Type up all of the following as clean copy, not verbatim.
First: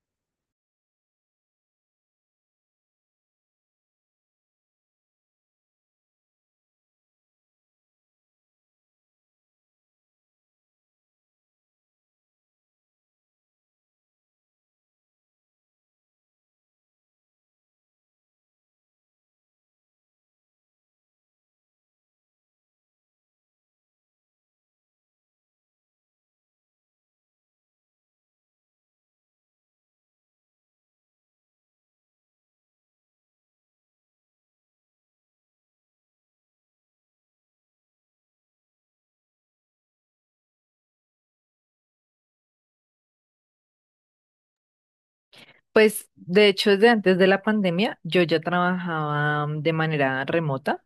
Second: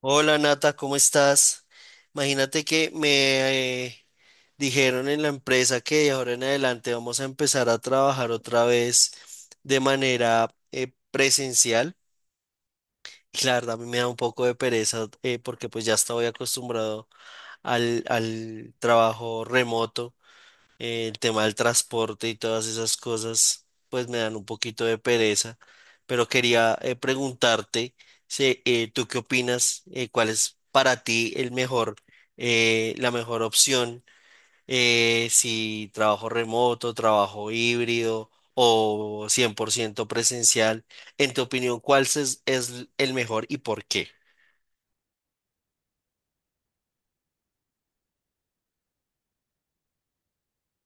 Hola Nata, ¿cómo estás? Imagínate que me dijeron en la empresa que de ahora en adelante vamos a empezar a trabajar otra vez de manera presencial. Y la verdad a mí me da un poco de pereza, porque pues ya estoy acostumbrado al trabajo remoto, el tema del transporte y todas esas cosas, pues me dan un poquito de pereza, pero quería preguntarte, si, ¿tú qué opinas? ¿Cuál es para ti el mejor, la mejor opción? Si trabajo remoto, trabajo híbrido o 100% presencial, en tu opinión, ¿cuál es el mejor y por qué? Pues de hecho, desde antes de la pandemia, yo ya trabajaba de manera remota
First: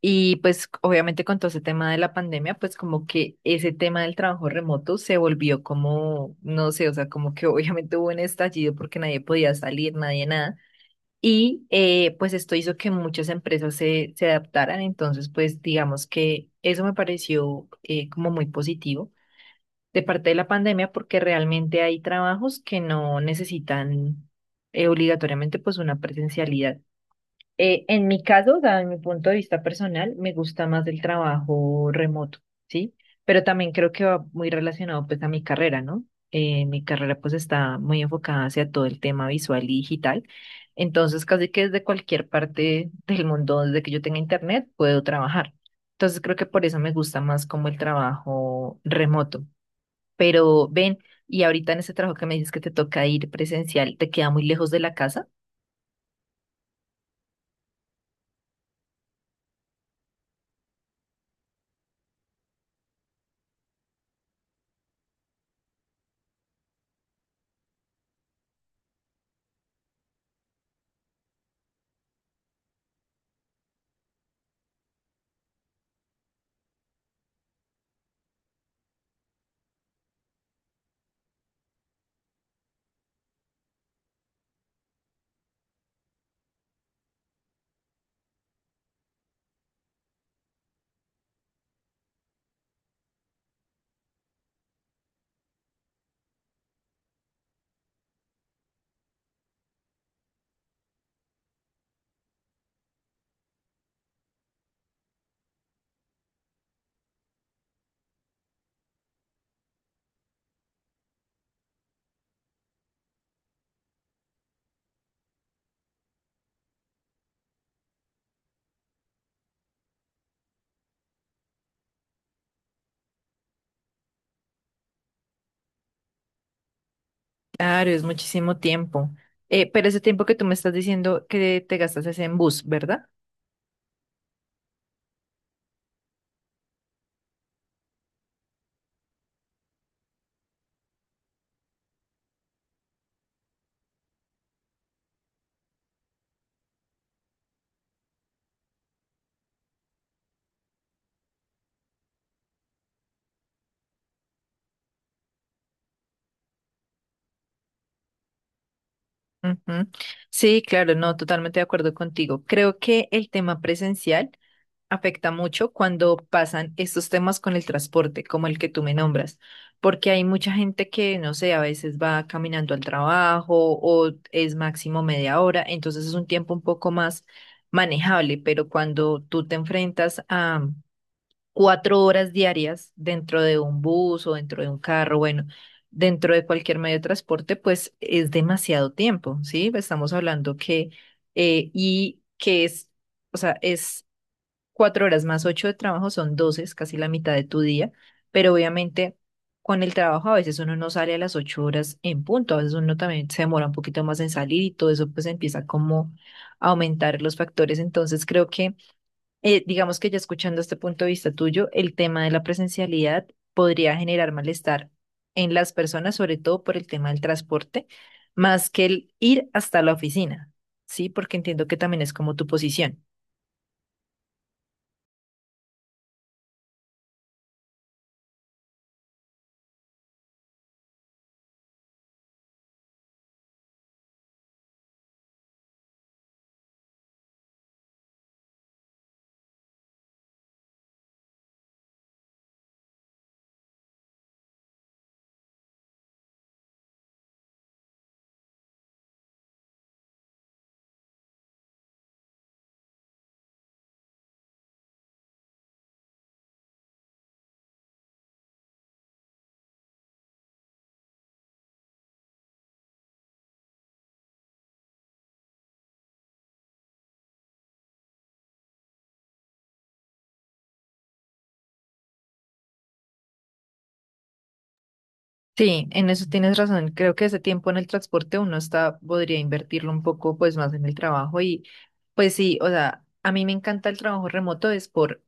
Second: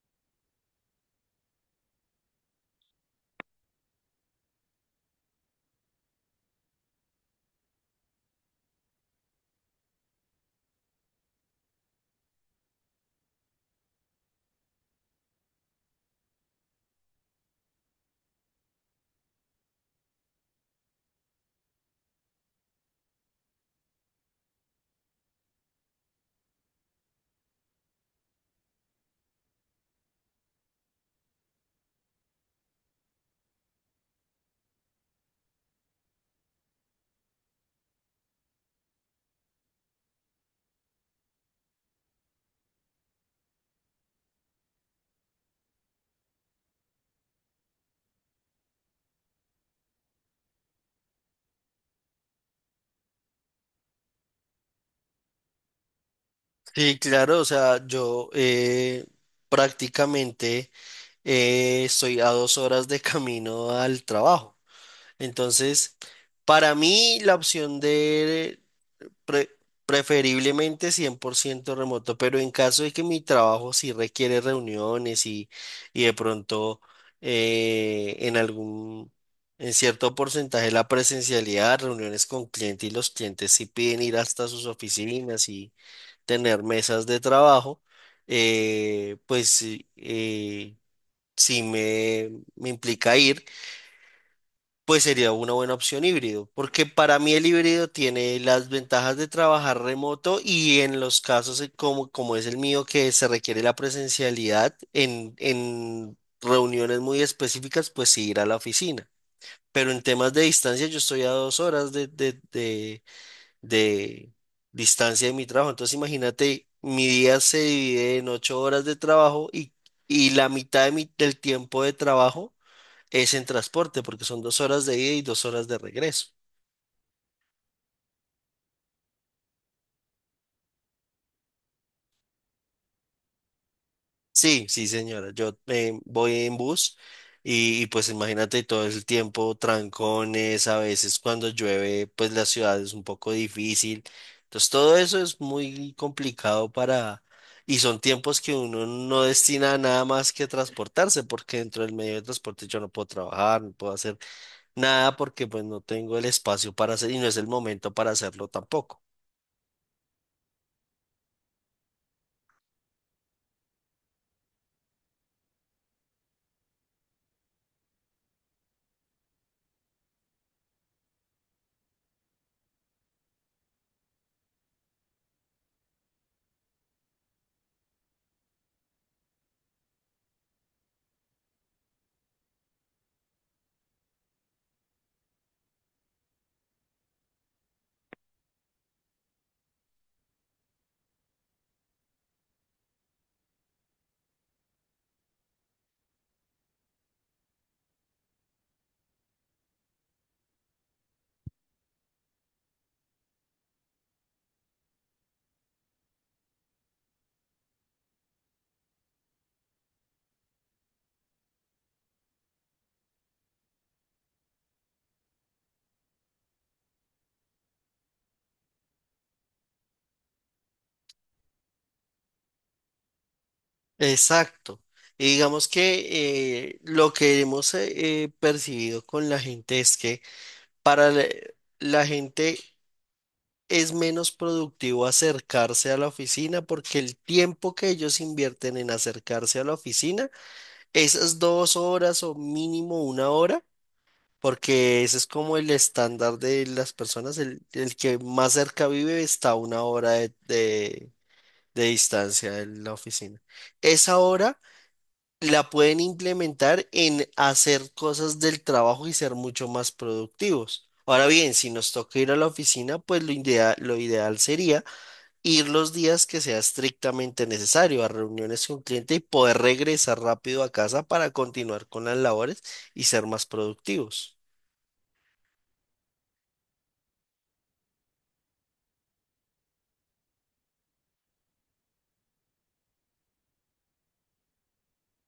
y pues obviamente con todo ese tema de la pandemia, pues como que ese tema del trabajo remoto se volvió como, no sé, o sea, como que obviamente hubo un estallido porque nadie podía salir, nadie nada. Y pues esto hizo que muchas empresas se adaptaran, entonces pues digamos que eso me pareció como muy positivo de parte de la pandemia porque realmente hay trabajos que no necesitan obligatoriamente pues una presencialidad. En mi caso, o sea, en mi punto de vista personal, me gusta más el trabajo remoto, ¿sí? Pero también creo que va muy relacionado pues a mi carrera, ¿no? Mi carrera pues está muy enfocada hacia todo el tema visual y digital. Entonces, casi que desde cualquier parte del mundo, desde que yo tenga internet, puedo trabajar. Entonces, creo que por eso me gusta más como el trabajo remoto. Pero ven, y ahorita en ese trabajo que me dices que te toca ir presencial, ¿te queda muy lejos de la casa? Sí, claro, o sea, yo prácticamente. Estoy a 2 horas de camino al trabajo. Entonces, para mí la opción de pre- preferiblemente 100% remoto, pero en caso de que mi trabajo sí requiere reuniones y de pronto en algún, en cierto porcentaje la presencialidad, reuniones con clientes y los clientes sí piden ir hasta sus oficinas y tener mesas de trabajo. Pues, eh, si me implica ir, pues sería una buena opción híbrido, porque para mí el híbrido tiene las ventajas de trabajar remoto y en los casos, como es el mío, que se requiere la presencialidad en reuniones muy específicas, pues sí ir a la oficina. Pero en temas de distancia yo estoy a 2 horas de distancia de mi trabajo, entonces imagínate, mi día se divide en 8 horas de trabajo y la mitad de del tiempo de trabajo es en transporte porque son 2 horas de ida y 2 horas de regreso. Claro, es muchísimo tiempo. Pero ese tiempo que tú me estás diciendo que te gastas es en bus, ¿verdad? Sí, sí, señora. Yo voy en bus y, pues imagínate todo el tiempo, trancones, a veces cuando llueve, pues la ciudad es un poco difícil. Entonces todo eso es muy complicado para. Y son tiempos que uno no destina a nada más que transportarse, porque dentro del medio de transporte yo no puedo trabajar, no puedo hacer nada porque pues no tengo el espacio para hacer y no es el momento para hacerlo tampoco. Ujú. Sí, claro, no, totalmente de acuerdo contigo. Creo que el tema presencial afecta mucho cuando pasan estos temas con el transporte, como el que tú me nombras, porque hay mucha gente que, no sé, a veces va caminando al trabajo o es máximo media hora, entonces es un tiempo un poco más manejable, pero cuando tú te enfrentas a 4 horas diarias dentro de un bus o dentro de un carro, bueno, dentro de cualquier medio de transporte, pues es demasiado tiempo, ¿sí? Estamos hablando que, y que es... O sea, es 4 horas más 8 de trabajo son 12, es casi la mitad de tu día, pero obviamente con el trabajo a veces uno no sale a las 8 horas en punto, a veces uno también se demora un poquito más en salir y todo eso pues empieza como a aumentar los factores. Entonces creo que, digamos que ya escuchando este punto de vista tuyo, el tema de la presencialidad podría generar malestar en las personas, sobre todo por el tema del transporte, más que el ir hasta la oficina, ¿sí? Porque entiendo que también es como tu posición. Exacto. Y digamos que lo que hemos percibido con la gente es que para la gente es menos productivo acercarse a la oficina porque el tiempo que ellos invierten en acercarse a la oficina, esas 2 horas o mínimo 1 hora, porque ese es como el estándar de las personas, el que más cerca vive está a 1 hora de distancia de la oficina. Esa hora la pueden implementar en hacer cosas del trabajo y ser mucho más productivos. Ahora bien, si nos toca ir a la oficina, pues lo ideal sería ir los días que sea estrictamente necesario a reuniones con cliente y poder regresar rápido a casa para continuar con las labores y ser más productivos. Sí, en eso tienes razón. Creo que ese tiempo en el transporte podría invertirlo un poco pues más en el trabajo y pues sí, o sea, a mí me encanta el trabajo remoto es por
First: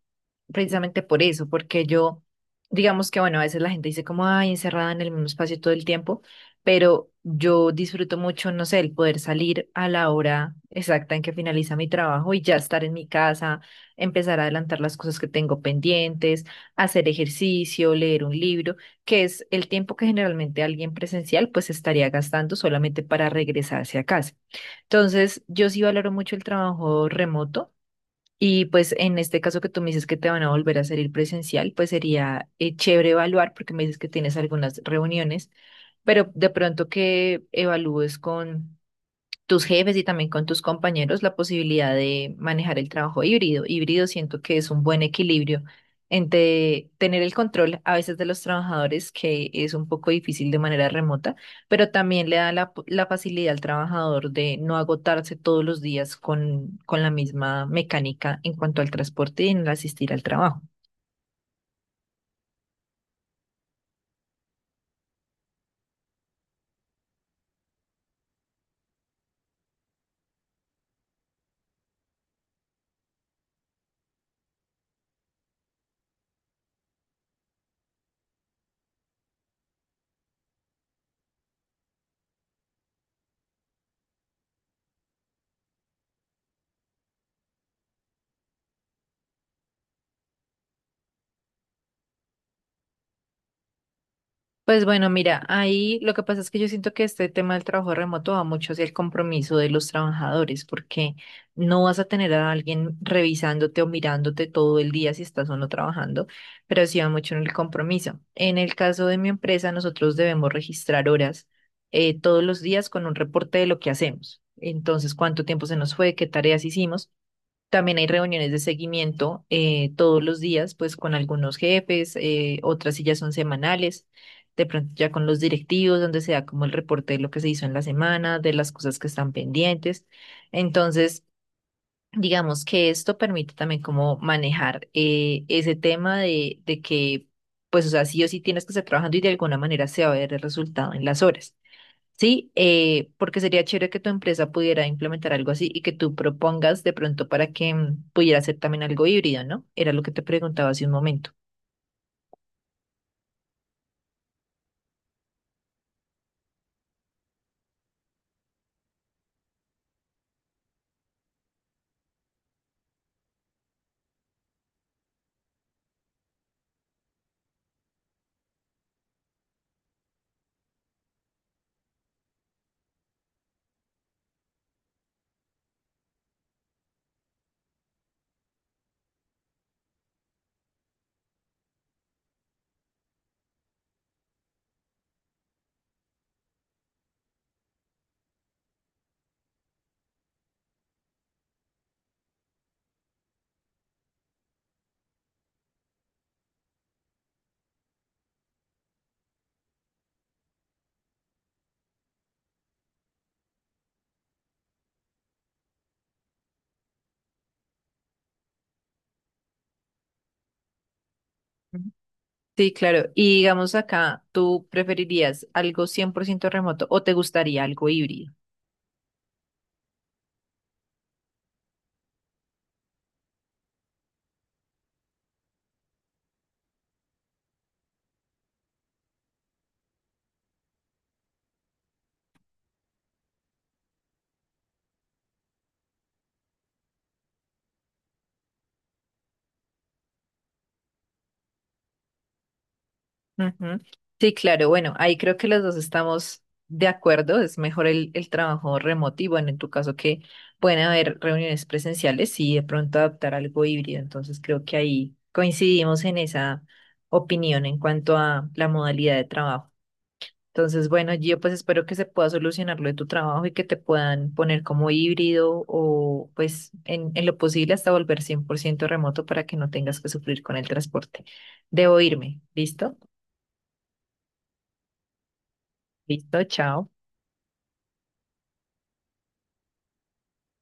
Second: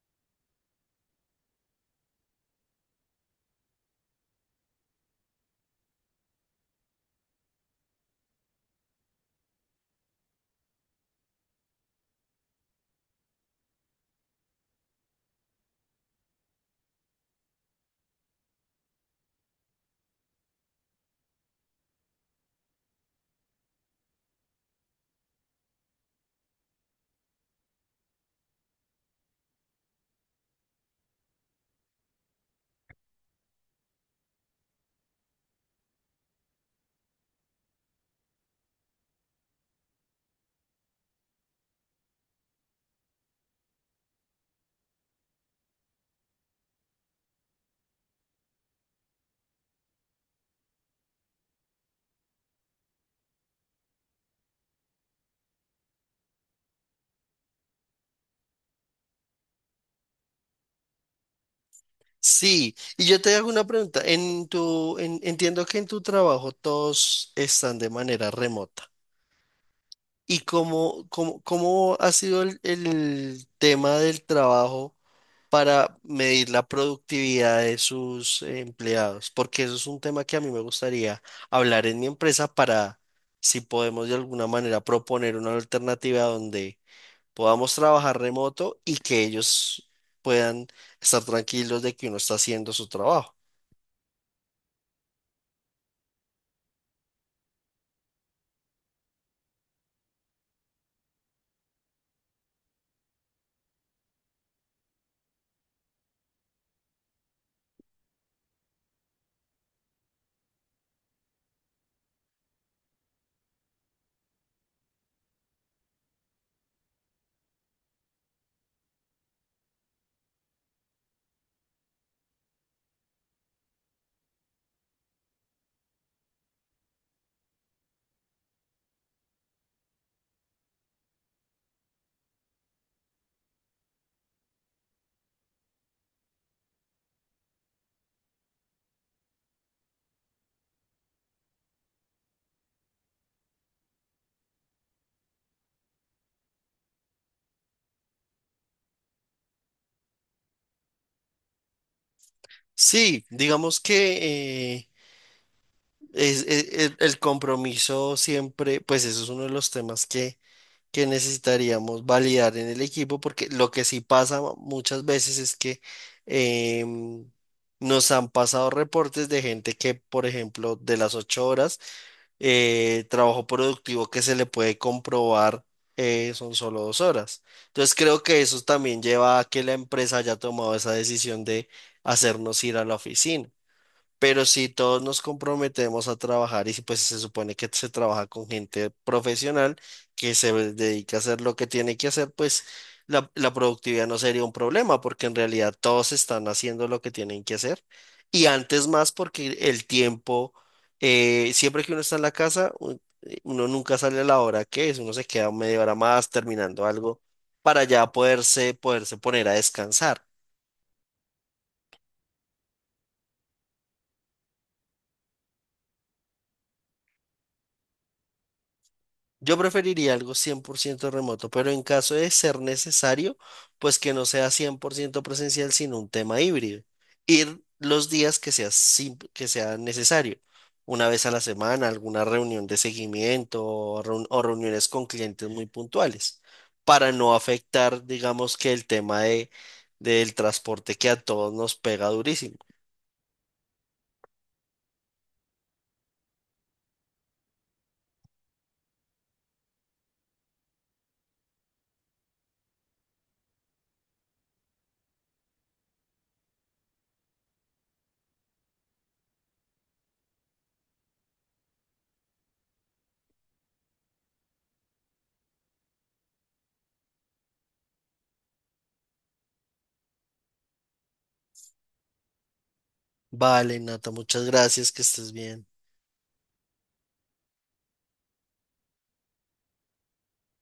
precisamente por eso, porque yo digamos que bueno, a veces la gente dice como ay, encerrada en el mismo espacio todo el tiempo, pero yo disfruto mucho, no sé, el poder salir a la hora exacta en que finaliza mi trabajo y ya estar en mi casa, empezar a adelantar las cosas que tengo pendientes, hacer ejercicio, leer un libro que es el tiempo que generalmente alguien presencial pues estaría gastando solamente para regresarse a casa. Entonces, yo sí valoro mucho el trabajo remoto y pues en este caso que tú me dices que te van a volver a hacer ir presencial, pues sería chévere evaluar porque me dices que tienes algunas reuniones, pero de pronto que evalúes con tus jefes y también con tus compañeros la posibilidad de manejar el trabajo híbrido. Híbrido siento que es un buen equilibrio entre tener el control a veces de los trabajadores, que es un poco difícil de manera remota, pero también le da la facilidad al trabajador de no agotarse todos los días con la misma mecánica en cuanto al transporte y en el asistir al trabajo. Sí, y yo te hago una pregunta. Entiendo que en tu trabajo todos están de manera remota. ¿Y cómo ha sido el tema del trabajo para medir la productividad de sus empleados? Porque eso es un tema que a mí me gustaría hablar en mi empresa para si podemos de alguna manera proponer una alternativa donde podamos trabajar remoto y que ellos puedan estar tranquilos de que uno está haciendo su trabajo. Pues bueno, mira, ahí lo que pasa es que yo siento que este tema del trabajo remoto va mucho hacia el compromiso de los trabajadores, porque no vas a tener a alguien revisándote o mirándote todo el día si estás o no trabajando, pero sí va mucho en el compromiso. En el caso de mi empresa, nosotros debemos registrar horas todos los días con un reporte de lo que hacemos. Entonces, cuánto tiempo se nos fue, qué tareas hicimos. También hay reuniones de seguimiento todos los días, pues con algunos jefes, otras sí ya son semanales, de pronto ya con los directivos, donde se da como el reporte de lo que se hizo en la semana, de las cosas que están pendientes. Entonces, digamos que esto permite también como manejar ese tema de que, pues, o sea, sí o sí tienes que estar trabajando y de alguna manera se va a ver el resultado en las horas. Sí, porque sería chévere que tu empresa pudiera implementar algo así y que tú propongas de pronto para que pudiera ser también algo híbrido, ¿no? Era lo que te preguntaba hace un momento. Sí, digamos que el compromiso siempre, pues eso es uno de los temas que necesitaríamos validar en el equipo, porque lo que sí pasa muchas veces es que em, nos han pasado reportes de gente que, por ejemplo, de las 8 horas, trabajo productivo que se le puede comprobar son solo 2 horas. Entonces creo que eso también lleva a que la empresa haya tomado esa decisión de hacernos ir a la oficina. Pero si todos nos comprometemos a trabajar y si, pues se supone que se trabaja con gente profesional que se dedica a hacer lo que tiene que hacer, pues la productividad no sería un problema porque en realidad todos están haciendo lo que tienen que hacer. Y antes más porque el tiempo, siempre que uno está en la casa, uno nunca sale a la hora que es, uno se queda media hora más terminando algo para ya poderse poner a descansar. Ujú. Sí, claro. Y digamos acá, ¿tú preferirías algo 100% remoto o te gustaría algo híbrido? Yo preferiría algo 100% remoto, pero en caso de ser necesario, pues que no sea 100% presencial, sino un tema híbrido. Ir los días que sea, que sea necesario, una vez a la semana, alguna reunión de seguimiento o reuniones con clientes muy puntuales, para no afectar, digamos, que el tema del transporte que a todos nos pega durísimo. Ujú. Sí, claro, bueno, ahí creo que los dos estamos de acuerdo, es mejor el trabajo remoto y bueno, en tu caso que pueden haber reuniones presenciales y de pronto adaptar algo híbrido, entonces creo que ahí coincidimos en esa opinión en cuanto a la modalidad de trabajo. Entonces, bueno, yo pues espero que se pueda solucionar lo de tu trabajo y que te puedan poner como híbrido o pues en lo posible hasta volver 100% remoto para que no tengas que sufrir con el transporte. Debo irme, ¿listo? Vale, Nata, muchas gracias, que estés bien. Listo, chao.